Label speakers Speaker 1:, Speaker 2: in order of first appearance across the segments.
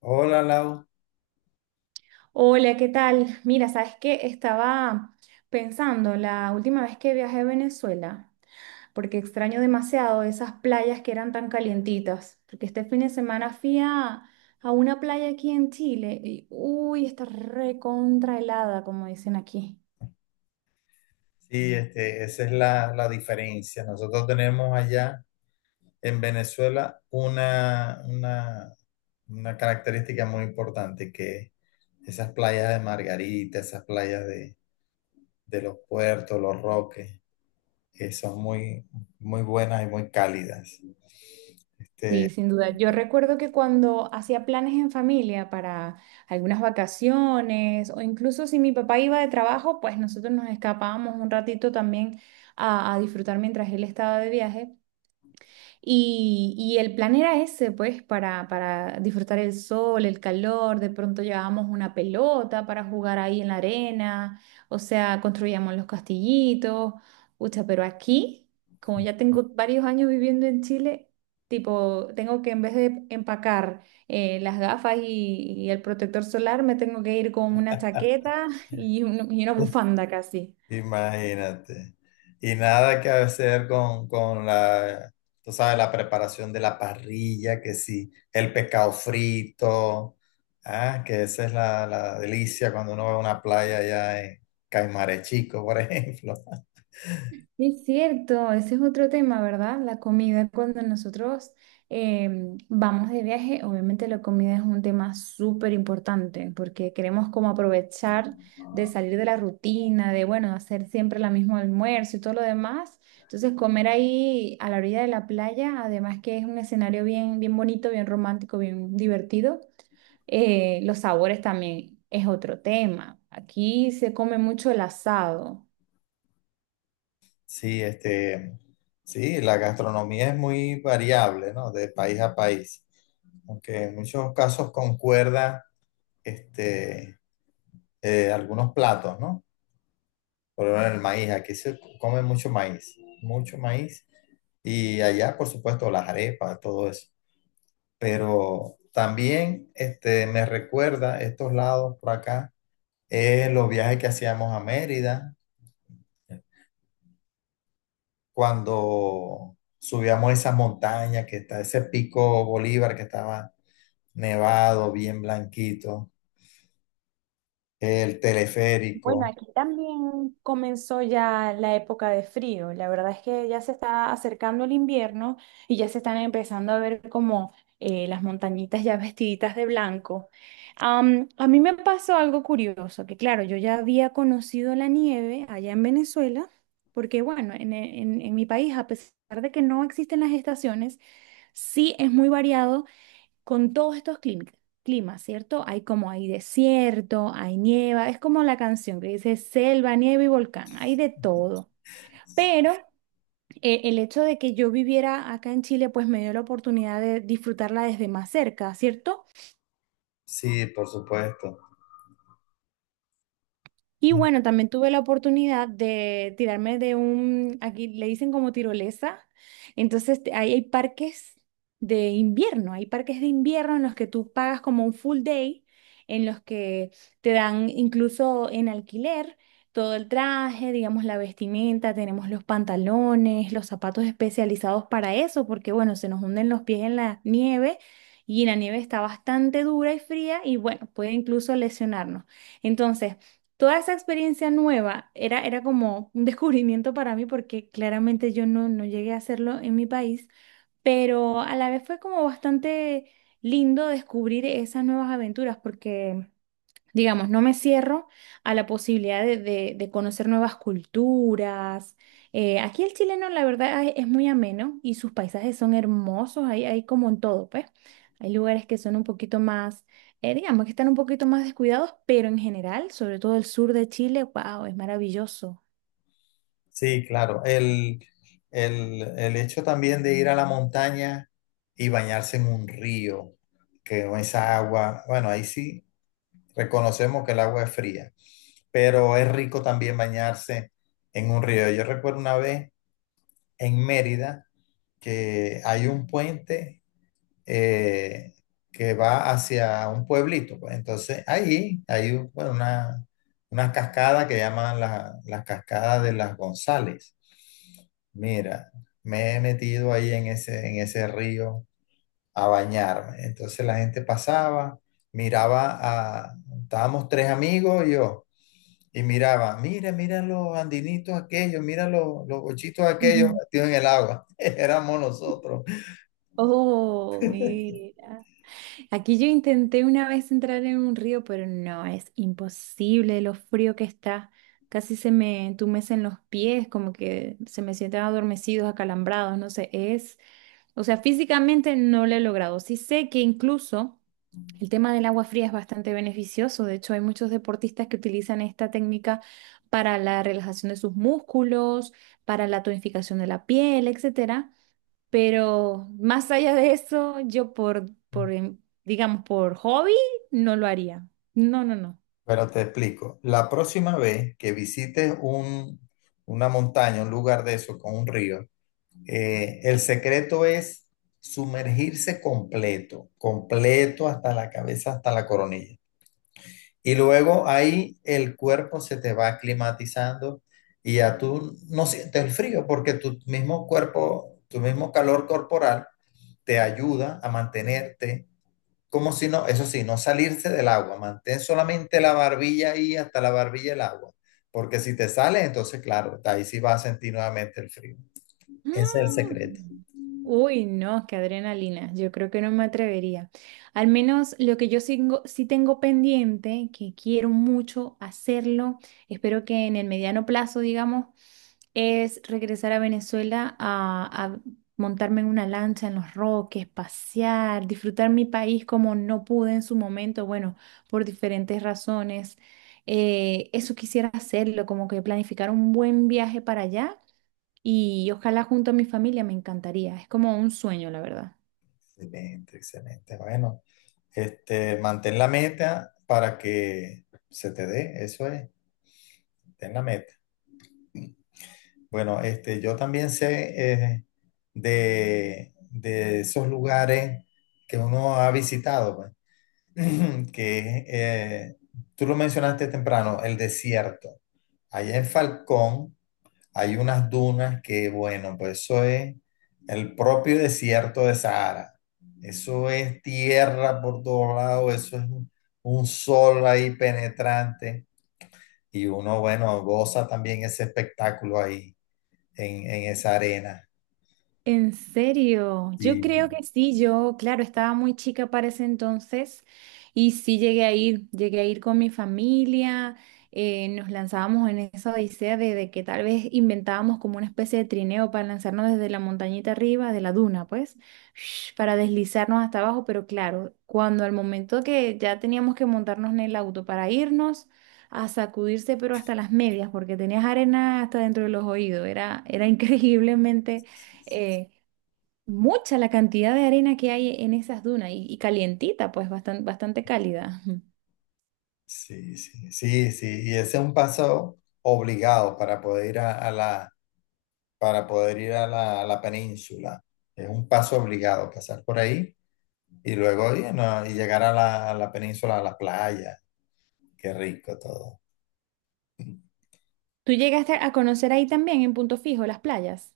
Speaker 1: Hola, Lau.
Speaker 2: Hola, ¿qué tal? Mira, sabes que estaba pensando la última vez que viajé a Venezuela, porque extraño demasiado esas playas que eran tan calientitas, porque este fin de semana fui a una playa aquí en Chile y uy, está recontra helada, como dicen aquí.
Speaker 1: Sí, esa es la diferencia. Nosotros tenemos allá en Venezuela una característica muy importante que esas playas de Margarita, esas playas de los puertos, los Roques, que son muy buenas y muy cálidas.
Speaker 2: Sí,
Speaker 1: Este,
Speaker 2: sin duda. Yo recuerdo que cuando hacía planes en familia para algunas vacaciones o incluso si mi papá iba de trabajo, pues nosotros nos escapábamos un ratito también a disfrutar mientras él estaba de viaje. Y el plan era ese, pues, para disfrutar el sol, el calor, de pronto llevábamos una pelota para jugar ahí en la arena, o sea, construíamos los castillitos, ucha, pero aquí, como ya tengo varios años viviendo en Chile, tipo, tengo que en vez de empacar las gafas y el protector solar, me tengo que ir con una chaqueta y, y una bufanda casi.
Speaker 1: Imagínate. Y nada que hacer con la, tú sabes, la preparación de la parrilla, que sí, el pescado frito, ah, que esa es la delicia cuando uno va a una playa allá en Caimares Chico, por ejemplo.
Speaker 2: Es cierto, ese es otro tema, ¿verdad? La comida, cuando nosotros vamos de viaje, obviamente la comida es un tema súper importante porque queremos como aprovechar de salir de la rutina, de, bueno, hacer siempre la mismo almuerzo y todo lo demás. Entonces, comer ahí a la orilla de la playa, además que es un escenario bien, bien bonito, bien romántico, bien divertido. Los sabores también es otro tema. Aquí se come mucho el asado.
Speaker 1: Sí, sí, la gastronomía es muy variable, ¿no? De país a país. Aunque en muchos casos concuerda, este, algunos platos, ¿no? Por lo menos el maíz, aquí se come mucho maíz, mucho maíz. Y allá, por supuesto, las arepas, todo eso. Pero también me recuerda estos lados por acá, los viajes que hacíamos a Mérida, cuando subíamos esa montaña que está, ese pico Bolívar que estaba nevado, bien blanquito, el
Speaker 2: Bueno,
Speaker 1: teleférico.
Speaker 2: aquí también comenzó ya la época de frío. La verdad es que ya se está acercando el invierno y ya se están empezando a ver como las montañitas ya vestiditas de blanco. A mí me pasó algo curioso, que claro, yo ya había conocido la nieve allá en Venezuela, porque bueno, en en mi país, a pesar de que no existen las estaciones, sí es muy variado con todos estos climas, ¿cierto? Hay como hay desierto, hay nieva, es como la canción que dice selva, nieve y volcán, hay de todo. Pero el hecho de que yo viviera acá en Chile, pues me dio la oportunidad de disfrutarla desde más cerca, ¿cierto?
Speaker 1: Sí, por supuesto.
Speaker 2: Y bueno, también tuve la oportunidad de tirarme de un, aquí le dicen como tirolesa, entonces ahí hay parques de invierno, hay parques de invierno en los que tú pagas como un full day, en los que te dan incluso en alquiler todo el traje, digamos la vestimenta, tenemos los pantalones, los zapatos especializados para eso, porque bueno, se nos hunden los pies en la nieve y la nieve está bastante dura y fría y bueno, puede incluso lesionarnos. Entonces toda esa experiencia nueva era, era como un descubrimiento para mí porque claramente yo no, no llegué a hacerlo en mi país, pero a la vez fue como bastante lindo descubrir esas nuevas aventuras porque… Digamos, no me cierro a la posibilidad de, de conocer nuevas culturas. Aquí el chileno, la verdad, es muy ameno y sus paisajes son hermosos, hay como en todo, pues. Hay lugares que son un poquito más, digamos, que están un poquito más descuidados, pero en general, sobre todo el sur de Chile, wow, es maravilloso.
Speaker 1: Sí, claro. El hecho también de ir a la montaña y bañarse en un río, que con esa agua, bueno, ahí sí reconocemos que el agua es fría, pero es rico también bañarse en un río. Yo recuerdo una vez en Mérida que hay un puente eh, que va hacia un pueblito, pues. Entonces ahí hay un- bueno, una cascada que llaman la cascada de las González. Mira, me he metido ahí en en ese río a bañarme. Entonces la gente pasaba, miraba a, estábamos tres amigos y yo, y miraba, mira, mira los andinitos aquellos, mira los bochitos aquellos
Speaker 2: Ujú.
Speaker 1: metidos en el agua. Éramos nosotros.
Speaker 2: Oh, mira. Aquí yo intenté una vez entrar en un río, pero no, es imposible lo frío que está. Casi se me entumecen los pies, como que se me sienten adormecidos, acalambrados, no sé, es, o sea, físicamente no lo he logrado. Sí sé que incluso el tema del agua fría es bastante beneficioso. De hecho, hay muchos deportistas que utilizan esta técnica para la relajación de sus músculos, para la tonificación de la piel, etcétera. Pero más allá de eso, yo por, digamos, por hobby, no lo haría. No, no, no.
Speaker 1: Pero te explico, la próxima vez que visites una montaña, un lugar de eso con un río, el secreto es sumergirse completo, completo hasta la cabeza, hasta la coronilla. Y luego ahí el cuerpo se te va aclimatizando y ya tú no sientes el frío porque tu mismo cuerpo, tu mismo calor corporal te ayuda a mantenerte como si no. Eso sí, no salirse del agua, mantén solamente la barbilla ahí hasta la barbilla del agua, porque si te sales, entonces claro, ahí sí vas a sentir nuevamente el frío. Ese es
Speaker 2: Mm.
Speaker 1: el secreto.
Speaker 2: Uy, no, qué adrenalina. Yo creo que no me atrevería. Al menos lo que yo sí tengo pendiente, que quiero mucho hacerlo, espero que en el mediano plazo, digamos, es regresar a Venezuela a montarme en una lancha en los Roques, pasear, disfrutar mi país como no pude en su momento, bueno, por diferentes razones. Eso quisiera hacerlo, como que planificar un buen viaje para allá y ojalá junto a mi familia me encantaría. Es como un sueño, la verdad.
Speaker 1: Excelente, excelente. Bueno, mantén la meta para que se te dé, eso es, ten la meta. Bueno, yo también sé de esos lugares que uno ha visitado, pues. que tú lo mencionaste temprano, el desierto. Allá en Falcón hay unas dunas que, bueno, pues eso es el propio desierto de Sahara. Eso es tierra por todos lados, eso es un sol ahí penetrante y uno, bueno, goza también ese espectáculo ahí en esa arena.
Speaker 2: En serio, yo
Speaker 1: Sí,
Speaker 2: creo que sí, yo, claro, estaba muy chica para ese entonces y sí llegué a ir con mi familia, nos lanzábamos en esa odisea de que tal vez inventábamos como una especie de trineo para lanzarnos desde la montañita arriba, de la duna, pues, para deslizarnos hasta abajo, pero claro, cuando al momento que ya teníamos que montarnos en el auto para irnos a sacudirse, pero hasta las medias, porque tenías arena hasta dentro de los oídos, era, era increíblemente… eh, mucha la cantidad de arena que hay en esas dunas y calientita, pues bastante, bastante cálida. Ujú.
Speaker 1: sí, sí, sí, sí. Y ese es un paso obligado para poder ir a la, para poder ir a a la península. Es un paso obligado, pasar por ahí y luego y, no, y llegar a a la península, a la playa. Qué rico todo.
Speaker 2: ¿Tú llegaste a conocer ahí también en Punto Fijo las playas?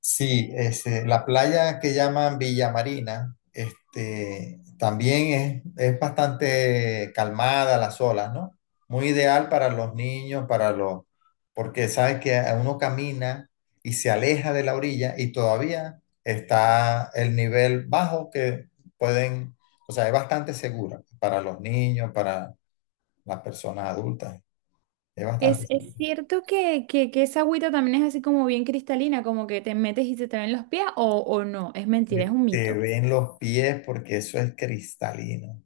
Speaker 1: Sí, la playa que llaman Villa Marina, este, también es bastante calmada las olas, ¿no? Muy ideal para los niños, para los, porque sabes que uno camina y se aleja de la orilla y todavía está el nivel bajo que pueden, o sea, es bastante segura para los niños, para las personas adultas, es bastante segura.
Speaker 2: Es cierto que esa agüita también es así como bien cristalina, como que te metes y se te ven los pies o no, es mentira, es
Speaker 1: Te
Speaker 2: un
Speaker 1: te
Speaker 2: mito.
Speaker 1: ven los pies porque eso es cristalino.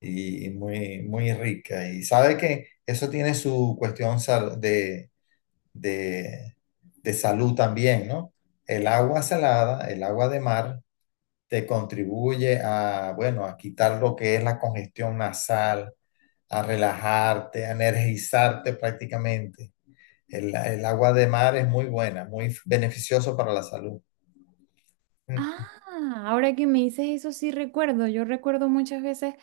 Speaker 1: Y muy, muy rica. Y sabe que eso tiene su cuestión sal- de, de salud también, ¿no? El agua salada, el agua de mar, te contribuye a, bueno, a quitar lo que es la congestión nasal, a relajarte, a energizarte prácticamente. El agua de mar es muy buena, muy beneficioso para la salud. Mm.
Speaker 2: Ah, ahora que me dices eso sí recuerdo. Yo recuerdo muchas veces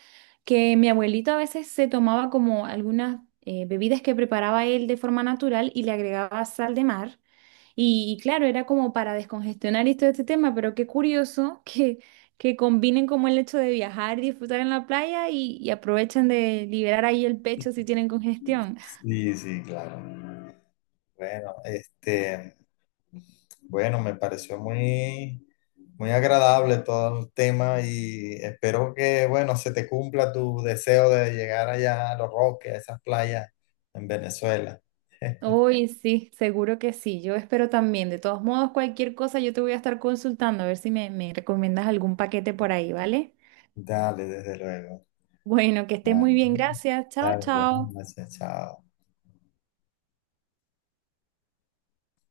Speaker 2: que mi abuelito a veces se tomaba como algunas bebidas que preparaba él de forma natural y le agregaba sal de mar. Y claro, era como para descongestionar y todo este tema, pero qué curioso que combinen como el hecho de viajar y disfrutar en la playa y aprovechen de liberar ahí el pecho si tienen congestión.
Speaker 1: Sí, sí, claro. Bueno, este... Bueno, me pareció muy, muy agradable todo el tema y espero que, bueno, se te cumpla tu deseo de llegar allá a Los Roques, a esas playas en Venezuela.
Speaker 2: Uy, sí, seguro que sí. Yo espero también. De todos modos, cualquier cosa yo te voy a estar consultando a ver si me, me recomiendas algún paquete por ahí, ¿vale?
Speaker 1: Dale, desde luego.
Speaker 2: Bueno, que estés
Speaker 1: Ah,
Speaker 2: muy bien. Gracias. Chao,
Speaker 1: dale, bueno,
Speaker 2: chao.
Speaker 1: gracias, chao.